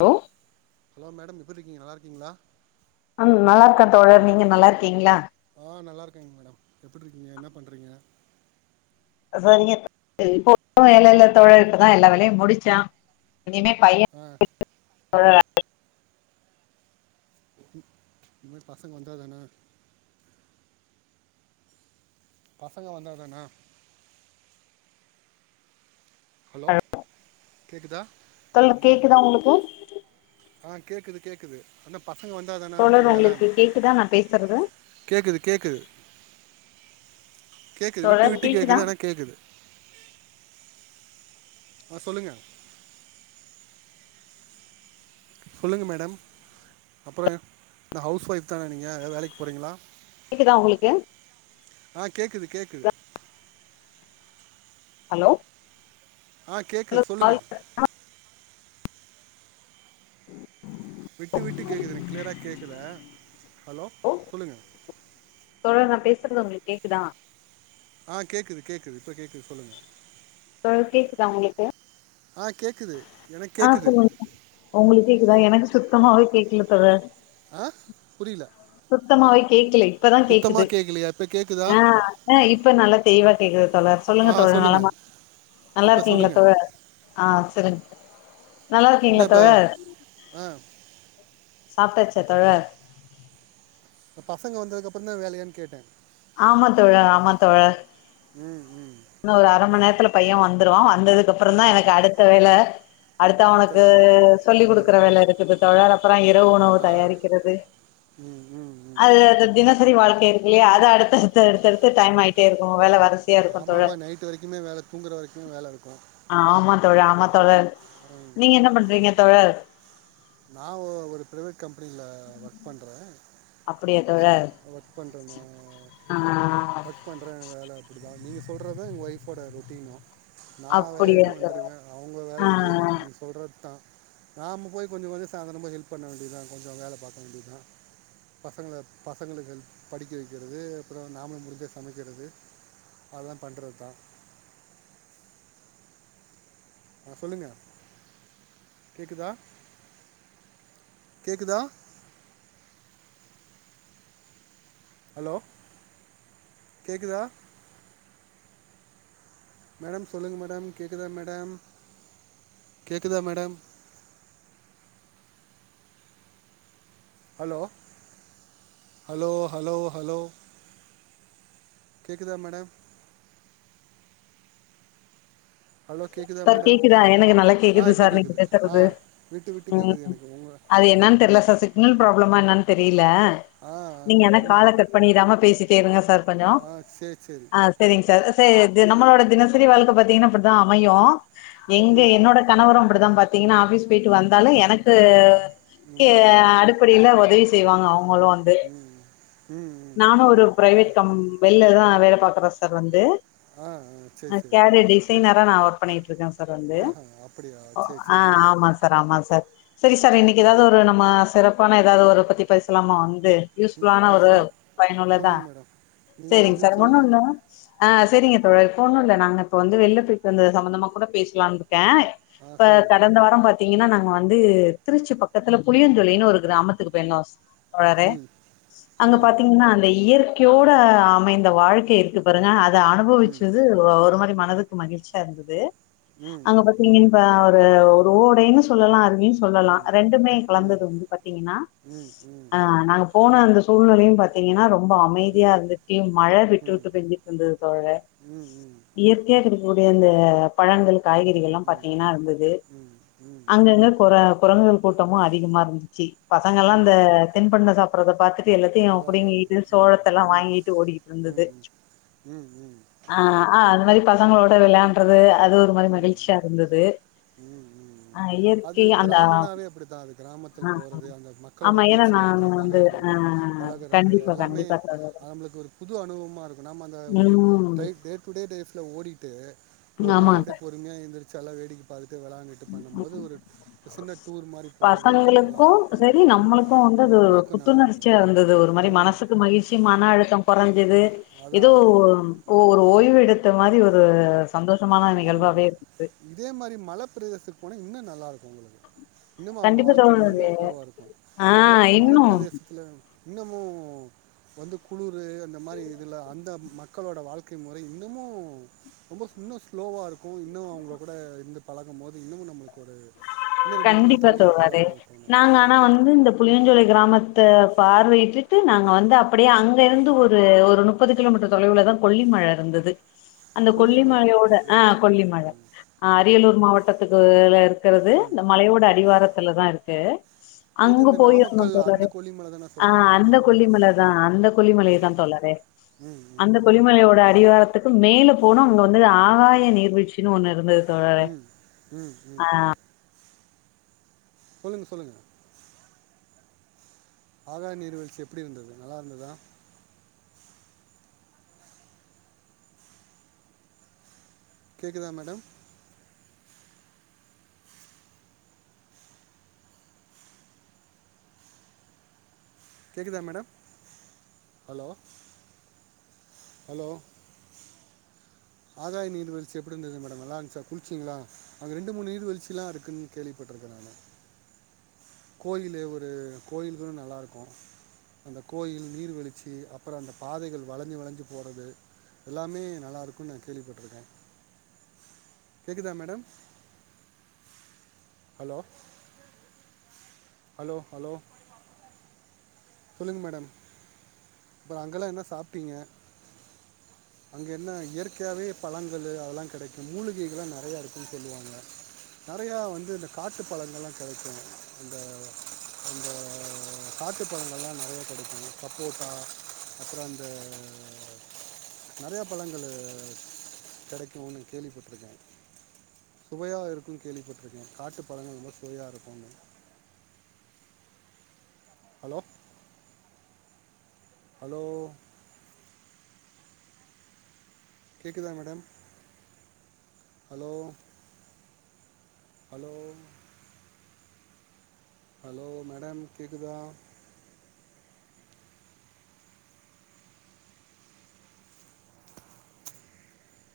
Hello hello madam எப்ப இருக்கீங்க நல்லா இருக்கீங்களா நல்லா இருக்கேன் தோழர் நீங்க நல்லா இருக்கீங்களா ஆஹ் நல்லா இருக்கேங் மேடம் எப்புடி இருக்கீங்க என்ன பண்றீங்க சரிங்க [inaudible] இப்ப வேல இல்ல தோழர் இப்பதான் எல்லா வேலையும் முடிச்சம் இனிமே பைய [inaudible] ஆ [unintelligible] [unintelligible] பசங்க வந்தா தன பசங்க வந்தா தானா ஹலோ கேக்குதா கேக்குதான் உங்களுக்கு ஆஹ் கேக்குது கேக்குது என்ன பசங்க வந்தா தானா தோழர் அடுத்தது வேலை உங்களுக்கு கேக்குதா நா பேசுறது கேக்குது கேக்குது கேக்குது விட்டு தோழர் விட்டு கேக்குதா கேக்குது ஆனா கேக்குது ஆ சொல்லுங்க சொல்லுங்க மேடம் அப்புறம் இந்த ஹவுஸ் ஒய்ஃப் தானே நீங்கள் வேலைக்கு போகறீங்களா கேக்குதா உங்களுக்கு ஆஹ் கேக்குது கேக்குது ஹலோ ஆஹ் கேக்குது ஹலோ சொல்லுங்க [inaudible] விட்டு விட்டு கேக்குதுங்க கிளியரா கேக்கல ஹலோ சொல்லுங்க தோழர் நா உங்களுக்கு கேக்குதான் ஆஹ் கேக்குது கேக்குது இப்ப கேக்குது சொல்லுங்க கேக்குதா உங்களுக்கு ஆஹ் கேக்குது ஆஹ் போ உங்களுக்கு கேக்குதான் எனக்கு சுத்தமாவே கேக்கல தோழர் ஆஹ புரியல சுத்தமாவே கேக்கல இப்பதான் கேக்குது சுத்தமாக கேட்கலையா இப்போ கேட்குதா ஆஹஹ இப்ப நல்லா தெளிவா கேக்குது தோழர் ஆ சொல்லுங்க தோழர் சொல்லுங்கள் நலமா நல்லா இப்போ இருக்கீங்களா சொல்லுங்கள் தோழர் ஆஹ் சரிங்க நல்லா இருக்கீங்களா என்ன இப்போ தோழர் ஆ சாப்பிட்டாச்ச தோழர் இந்த பசங்க வந்ததுக்க அப்புறம் தான் வேலையானு கேட்டேன் ஆமா தோழர் ஆமா தோழர் ம் உம் இன்ன ஒரு அரை மணி நேரத்துல பையன் வந்துருவான் வந்தது அதுக்கப்புறம் ஆ தான் எனக்கு அடுத்த வேலை அடுத்த அவனுக்கு சொல்லி் ம் கொடுக்கற வேலை இருக்குது தோழர் அப்புறம் இரவு உணவு ஆ தயாரிக்கிறது ம் ம் ம் அது தின சரி வாழ்க்கை இருக்கு இல்லையா அத அடுத்தடுத்த அடுத்தடுத்த டைம் ஆகிட்டே இருக்கும் வேல பிசியா இருக்கும் ஆமா நைட்டு வரைக்குமே வேல தூங்குற வரைக்குமே வேல இருக்கும் காமத்தோட [unintelligible] நீங்க என்ன பண்றீங்க தோழர் நான் ஒரு பிரைவேட் கம்பெனியில ஒர்க் பண்ணறேன் அப்படியா தோழர் ஒர்க் பண்றே நான் ஆ ஒர்க் பண்றேன் வேலை அப்படி [inaudible] நீங்கள் சொல்கறதான் எங்கள் ஒயஃபோட ொட்டீனும் [unintelligible] நான் வேல அப்படியா இன்னும் தோழர் வந்துிருவேன் அவங்க வேலை ஆ இதேதான் நீங்க சொல்றது தான் [unintelligible] நாம போய் கொஞ்சம் வந்து சாயந்தரமாக ஹெல்ப் பண்ண வேண்டியதான் கொஞ்சம் வேல பார்க வேண்டியதான் பசங்களை பசங்களுக்கு ஹெல்ப் படிக்க வைக்கிறது அப்புறம் நாமல் முடி்சே சமக்கிறது அதெல்லாம் பண்ணுறது தான் [unintelligible] ஆஹ் சொல்லுங்க கேக்குதா கேக்குதா ஹலோ கேக்குதா மேடம் சொல்லுங்க மேடம் கேக்குதா மேடம் கேக்குதா madam hello hello hello hello கேக்குதா மேடம் ஹலோ கேட்குதா சார் மேடம் கேக்குதா எனக்கு நல்லா ஆ கேக்குது இப்போ சார் நீங்க கேட்குது ஆ பேசுறது விட்டு விட்டு உம் கேட்குது எனக்கு உங்கள் அது என்னன்னு தெரியல சார் என்ன ப்ராளமா என்னு தெரியும் [unintelligible] இ ஆ நீங்கனா கால ஆமாம் கட் பண்ணிராம பேசிட்டேங்க சார் கொஞ்சம் ஆ சரி சரி சரிங்க சார் து நம்மளோட தினசரி வாழ்க்க பாத்தீங்கனா அப்டி. தா அமையு. எங்க ம் என்னோட கணவரும் அப்படிதான் பாத். பாத்தீங்கன்னா ஆபிஸ் போயிட்டு வந்தாலும் எனக்கு. க்கு ம் ம் அடிப்படில உதவி செய். செய்வாங்க அவங். அல்லு வந்து ம் ம் ம் நானும் ஒரு பிரைவெட் கம்ப் வெளிலதா. வேல பாக்குற சார் வந்து. ஆஹ ஆஹ சேரி சேரி. அதுல நான் ஒர்க் பண்ணிட்டு இருக்கேன் சார். சார் வந்து அப்படியா சரி சரிங்க ஆஹ மேடம் ஆமா சார் ஆமா சார். சரி சார் இன்னக்கு ஏதாவது ஒரு நம்ம சிறப்பான ஏதாவது ஒரு பத்தி பேசலாம வாங். க யூஸ் ம், ஃபுல்லான ஆ ஒரு சொல்லு பயனுள்ளதா. சொல்லுங்கள் மேடம் நீங்கள் சேரிங்க எதுவும் சார் சொல்லுங்கள் ஒண்ணொன்னு அஹ ஆ சேரிங்க தோழர் ஒண்ணும் இல்ல நா. ப்ப வந்து வெள்ல. இப்ப இந்த சம்பந்தமா கூட பேசலாம். இருக்கே ஆ இப்ப சொல்லுங்கள் கடந்த வாரம் பாத்தீங். ங்கன்னா நாங்க வந்து திருச்சி பக்கத்துல புளியன்துளின்னு ஒரு கிராமத்துக்கு போயிருந்தோ. வர ம் அங்க சொல்லுங்கள் மேடம் பாத்தீங்கன்னா அந்த இயற். இயற்கையோட அமைந்து. இந்த வாழ்க்கை இருக்கு பாருங்க அத ம் அனுபவிச்சது ஒரு மாரி. மனதுக். கு மகிழ்ச்சியா இருந்தது. ம் அங்க ம் பாத்தீங்கன்னுப்ப. இப்ப ஒரு ஓடைன்னு சொல்லலாம் அந். இப்டியும் சொல்லலாம் ம் ரெண்டுமே ம் கலந்தது வந்து பாத்தீங்கன்னா ம் ம் நாங்க. போன அந்த சூழ்நெலையும் பாத்தீங்கன்னா ரொம். ரொம்ப ம் ம் அமைதியா இருந்துச்சு மழ விட்டு ம் விட்டு பெஞ்சுட்டு இருந்தது தோழரே ம் ம் இயற். இருக்கக்கூடிய அந்த பழங்களுக். காய்கறிகள்ல்லாம் பாத்தீங்கன்னா இருந்தது ம் ம் ம் அங்கங்க குர குரங்குகள். கூட்டமும் அதிகமா இருந்துச்சு. பசங்க எல்லாம் ம் இந்த திண்பண்டம் சாப். அத பாத்துட்டு. எல்லாத்தையும் அதான் அதான் புடுங்கிட்டு ம் சோளத்த எல்லாம் ம் வாங்கிட்டு ஓடிக்கட்டு இருந்தது ம் ம் ம் ம் ஆ ஆ அது மாரி. பசங்களோட வெளையான்றது. ம் ம் ம் ஆ அது இயற்கை அந்த கிராமனாவே அப்டித்தான் அது ஆ கிராமத்தில் போறது அந்த மக்களோட ஆமா ஏன்னா நானு பேச்சுவார்த்த வந்து ஆ பகழ்றது பழகுறது கண்டிப்பா எல்லாமே கண்டிப்பா தோழர் நம்மளுக்கு ஒரு புது அனுபவமா இருக்கும் நம் அந்த டே டு டே லைஃப்ல ஓடி. ட்டு. ம் ஆமாங் சார். அமைதியா எந்திரிச்சு எல்லா வேடிக்க பாத்துட்டு வெளயான்டுட்டு பண்ணும் போது ஒரு சின்ன டூர் மாரி போறது இன்னும் நல்லா பசங்களுக்கு உ சரி நம்மளுக்கு வந்து உ அது ஒரு நம்மளுக்கும் நல்லா இருக்கும் புத்துணர்ச்சியா இருந்தது ஒரு உம். ஞ்சுது ஏதோ ஒரு ஓய்வு எடுத்து. மாரி ஒரு. ஆமா ஆமா இருந்தது இதே மாரி மல பிரதேசத்துக்கு போனா இன்னும் நல்லா இருக்கும். உங்களுக்கு. இன்னமும் அவுங்க கண்டிப்பா வாழ்க்க தோழரே இன்னமும் ஸ்லோவா இருக்கும் ஆ மல மல இன்னு பிரதேசத்துல. இன்னமும் வந்து குளுர். வந்து அந்த மாரி இதுல அந்த மக். மக்களோட வாழ்க்கை முறை இன்னமு. ரொம்ப இன்னும் ஸ்லோவா இருக்கும் இன்னும் அவுங்க கூட இருந்து பழகும் போது இன்னமும் நம்மளுக்கு ஒரு. இன்னும் ரெண்டு மூணு நாள் கண்டிப்பா தங்கிட்டு தோழரே போகலான்னு தோணும் நாங்க ஆனா வந்து இந்த புளியஞ்சோலை கிராமத். து பார்வையிட்டுட்டு நாங்க வந்து அப்டியே அங்க இருந்து ஒரு ஒரு முப்பது கிலோமீட்டர் தொலைவுலதான் கொல்லி மழ இருந்தது. அந்த கொல்லிமலை கொல்லிமலையோட ஆ ம் கொல்லிமல ம் அ ம் அரியலூர் மாவட்டத்துக்குல்ல இருக்குறது. ம் இந்த மலையோட ம் அடிவாரத்துல தான் இருக்கு. எது அங்க இந்த போய் இருந்தோம் நாமக்கல் அந்த தோழரே கொல்லிமலை தானே ஆஹ சொல்கிறீங்க அந்த நாமக்கல் ஆ கொல்லிமலதா அந்த கொல்லிமலை ஆ தான் தோழரே ம் ம் அந்த ம் கொல்லிமலையோட அடிவாரத்துக்கு மேலும். போனோ அங்க வந்து ஆகாய நீர்வீழ்ச்சின்னு ஒண்ணு இருந்தது. தோழரே உம் உம் உம். சொல்லுங்க சொல்லுங்க. ஆகாய நீர்வீழ்ச்சி எப்படி இருந்தது நல்லா இருந்ததா. கேக்குதா மேடம். கேக்குதா மேடம் ஹலோ ஹலோ. ஆகாய நீர்வீ்ழ்ச்சி எப்படி இருந்தது மேடம் நல்லா இருந்துச்சா குளிச்சீங்களா அங்க ரெண்டு மூணு நீர்வீழ்சி எல்லாம் இருக்குன்னு கேள்விப்பட்டிருக்கேன் நானு. கோயில் ஒரு கோயில்களு நல்லா இருக்கும். அந்த கோயில் நீர்வீழ்ச்சி அப்புறம் அந்த பாதைகள் வளைஞ்சி வளைஞ்சு போறது எல்லாமே நல்லா இருக்கும்னு நான் கேள்விப்பட்டிருக்கேன். கேக்குதா மேடம். ஹலோ. Hello hello. சொல்லுங்க மேடம். அப்புறோ அங்கல்லாம் என்ன சாப்பிட்டீங்க. அங்க என்ன இயற்கையாவே பழங்களு அதெல்லாம் கிடைக்கும் மூலிகைகள்ல்லாம் நறைய இருக்கும்ன்னு சொல்லுவாங்க. நறைய வந்து இந்த காட்டு பழங்கள் எலாம் கெடைக்கும் அந்த காட்டு பழங்கள் எலாம் நறைய கெடைக்கும் சப்போட்டா அப்புறோ அந்த. நறையா பழங்கள் கிடைக்கும்னு கேள்விப்பட்டிருக்கேன். சுவையா இருக்கும் கேள்விப்பட்டிருக்கேன் காட்டு பழங்கள் ரொம்ப சுவையாக இருக்கும்னு. ஹலோ. ஹலோ. கேக்குதா madam hello. Hello. Hello madam கேக்குதா.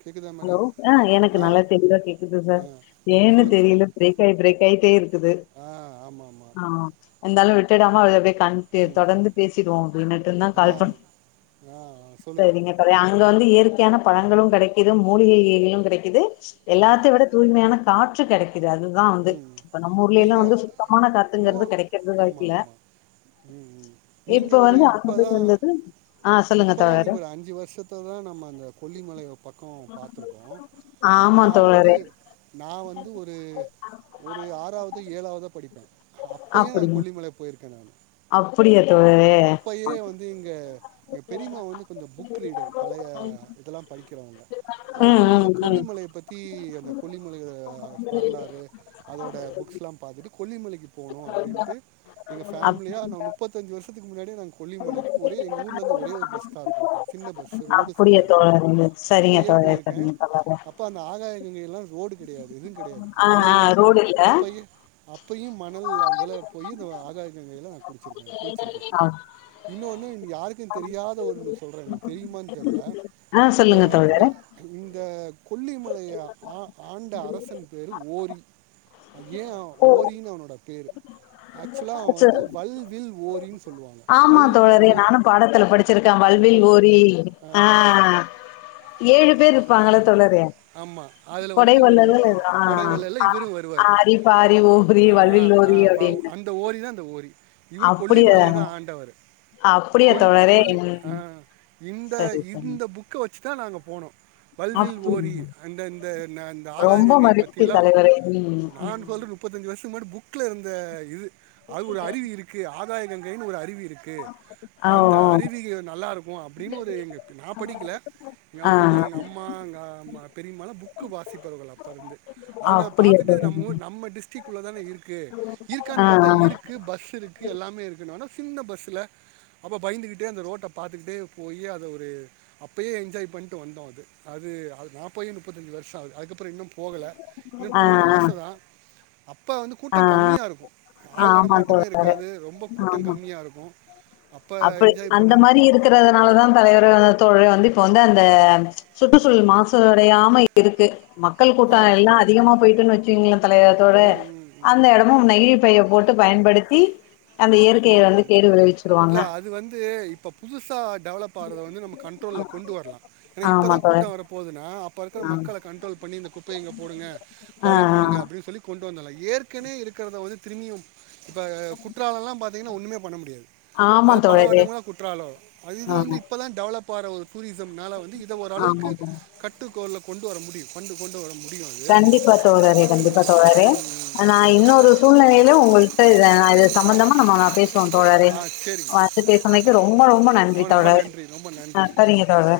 கேட்குதா ஹலோ மேடம் ஆ எனக்கு ஆ நல்லா தெளிவா கேக்குது ஆ சார் ஏன்னு சொல்லுங்கள் தெரியல சொல்லுங்கள் பிரேக்காய் பிரேக்காய். போயிட்டேருக்கு க்து ஆ ஆமாம் ஆமாம் ஆஹ் இந்தாலும் விட்டுடாம அப்டி கன்ட் ம் தொடர்ந்து பேசிடுவோம் அப்படின்னுட்டு தான் ஆ கால் பண்ண ஆ சொல்லுங்கள் சேரிங்க தோழி அங்க வந்து இயற்கை இயற்கையான பழங்களும் கெடைக் எதுவும் மூலிகைகிலும் கிடைக்கிது எல்லாத்தையும் விட தூய்மையான காற்று கெடைக்கும் உம் நீங்க சுத்தமான காத்துங்கிறது இன்னும் கெடைக்கிறது ஆமா வாய்ப்பில்ல ஆமா உம் உம் நீங்க இப்ப ஒரு வந்து அங்க போயிட்டு இப்பதான் வந்தது ஆ சொல்லுங்க இப்பதான் தோழரே நீங்க ஒரு அஞ்சு வருஷத்த தான் நம்ம அந்த கொல்லிமலைய பக்கம் பாத்துருக்கோம் ஆமா நான் வந்து தோழரே நான் வந்து ஒரு ஒரு ஆறாவது ஏழாவதா படிப்பேன் அப்பயன் நான் கொல்லிமலை போயிருக்கேன் நான் அப்புடியா தோழறே அப்பயே வந்து இங்கே எங்கள் பெரியமா வந்து கொஞ்சம் புக் ரீடர் பழைய இதெல்லாம் படிக்கிறவங்க அவங்க ம் வந்து ம் ம் கொல்லிமலையை பத்திஅந்த கொல்லிமல வரலாறு அதோட புக்ஸ்லாம் பாத்துட்டு கொல்லிமலைக்கு போனோம் அப்படின்ட்டு எங்க ஃ அப் பேமிலியா ந முப்பத்தஞ்சு வருஷத்துக்கு முன்னாடி நாங் கொல்லிமலைக்கு ஒரே எங்கள் ஊர்ல இருந்து ஒரே ஒரு பஸ் தான் இருக்கும் சின்ன பஸ் ரோடு அப்படியா சரியாக இருக்காது தோழரே சரிங்க அப்பயே தோழரே போயிருக்கேன் சரிங்க தோழரே அப்போ அந்த ஆகாய கங்கையல்லாம் ரோடு கெடையாது எதுவும் கிடையாது ஆ மணல் ஆ தான் ரோடு இல்ல அப்ப அப்பயையும் மணல் அதுல போய் இந்த ஆகாய கங்கையில நான் குடிச்சிருக்கேன் குளிச்சிருக்கேன் ஆ இன்னொன்னு யாருக்கும் தெரியாத ஒன்னு சொல்றேன் உங்களுக்கு தெரியுமான்னு தெரில ஆ, இந்த சொல்லுங்க இந்த தோழரே இந்த கொல்லிமல ஆ ஆண்ட அரசன் பேரு ஓரி ஏன் ஓரின்னு அவனோட பேரு ஆக்சுவலா அவன் ச- வந்து வல் வில் ஓரின்னு சொல்லுவாங்க ஆமா வல்னா தோழரே வல்ல நானும் பாடத்துல படிச்சிருக்கேன் ஆ, வல்வில் ஓரி படிச்சிருக்கேன் ஆஹ ஏழு பேரு இருப்பாங்கள தோழரே ஆமா அதுல கொடை வந்து இவரு வள்ளல்கள் ஒருத்தர் ஆ கொடைவல்லல்ல இவரு வருவாரு ஆரி பாரி ஓரி வல்வில் அ ஓரி அப்டின்னு அந்த ஓரி தான் அந்த ஓரி இவர் அப்டியா கொல்லிமலைய தான் ஆண்டவர் அப்டியா கொல்லி தோழரே கொல்லி ம் இந்த சரி சரி இந்த புக்க வச்சுதான் நாங்க போனோம் வல்வில் அப்டியா ஓரி அந்த அந்த ஆகாய ரொம்ப கங்கைய மகிழ்ச்சி பத்திலாம் தலைவரே ம் நான் ம் சொல்ற முப்பத்தஞ்சு வருஷத்துக்கு முன்னாடி புக்ல இருந்த இது அது ஒரு அறிவு இருக்கு ஆறு ஆகாய கங்கையினு ஒரு அருவி இருக்கு ஓ அந்த ஓ அருவி நல்லா இருக்கும் அப்படின்னு நான் படிக்கல ஆ நான் கொஞ்சம் எங்க அம்மா எங்க மல புக்கு வாசிப்பவர்கள் அப்பயிருந்து அவுங்க அப்டியா பார்த்துட்டு தோழரே நம்ம டிஸ்டிக் உள்ள தான இருக்கு ஆ இருக்கானு பாத்தா இருக்கு பஸ் இருக்கு எல்லாமே இருக்கு. நானு சின்ன பஸ்ல அப்போ பயந்து கிட்டே அந்த ரோட்ட பார்த்துக்கிட்டே போயி அப்பயே என்ஜாய் பண்ணிட்டு வந்தோம் அது அது நாப். போயே முப்பதஞ்சு வருஷம் அகுது அதுகப்பு. புறோ இன்னும் போகல இன்னும் போணும்னு ஆச தான் அப்ப. ஆஹ ஆஹ ஆமா நடமாட்டமே தோழரே இருக்காது ரொம்ப கூட்டம் ஆமா கம்மியாக இருக்கும் அப்போ அப்படி என்ஜாய் அந்த பண்ணது மாதிரி இருக்கறதுனாலதான் தலைவரே தோழரே வந்து. இப்ப வந்து அந்த ம்ச். சுற்றுசூழல் மாசு. அழியாம இருக்கு. மக்கள் ஆ கூட்டம் எல்லாம் ஆமாம் ஆமாம் அதிகமா போயிட்டுன்னு வச்சீங்களேன் தலைவரே தோழரே. ம் ம் ம் இடமும் நயின் பைய போட்டு பயன்படுத்தி. அந்த இயற்கைய உஹம் வந்து கேடு விளைவிச்சிருவாங்க. இல்ல அது வந்து இப்ப புதுசா டெவலப் ஆறத வந்து நம்ம கன்ட்ரோல்ல கொண்டு வரலாம். ஏனா ஆமா இப்பதான் தோழர். கூட்டம் வர போகுதுனா அப். ப்ப இருக்கிற ஆமா. மக்கள கன்ட்ரோல் பண்ணி இந்த குப்பைய இங்க போடுங்க ஆ, பாலோ ஆ. பண்ணுங்க அப்படின்னு சொல்லி கொ. கொண்டு வந்துறலாம் ஏற்கனவே இருக்கிறத வந்து திரும்பியும். இப்ப குற்றாலம் எல்லாம் பார்த். திங்கனா ஒன்னுமே பண்ண முடியாது. ஆமா அது பல தோழரே. வருடங்களா குற்றாலோ அது இது வந்து ஆமா, இப்பதான் டெவலப். போர ஊர். டூரிசம்னால வந்து இத ஆமா ஓரளவுக்கு தோழர். கட்டுக்கோல. கொண்டு வர முடியும் கொண்டு கொண்டு வர. முடியும் அது கண்டிப்பா தோழரே கண்டிப்பா ம், தோழரே ம், ம். நான் இன்னொரு சூழ்நிலையிலு உங்ககிட்ட. இது சம்பந்தமா நம்ம பேசு. வோம் தோழரே. ஆ சரிங்க வந்து பேசன்னைக்கு ரொம்ப ரொம்ப நன்றி ஆ ரொம்ப தோழரே. நன்றி ரொம்ப ஆஹ நன்றிங்க சேரிங்க தோழரே.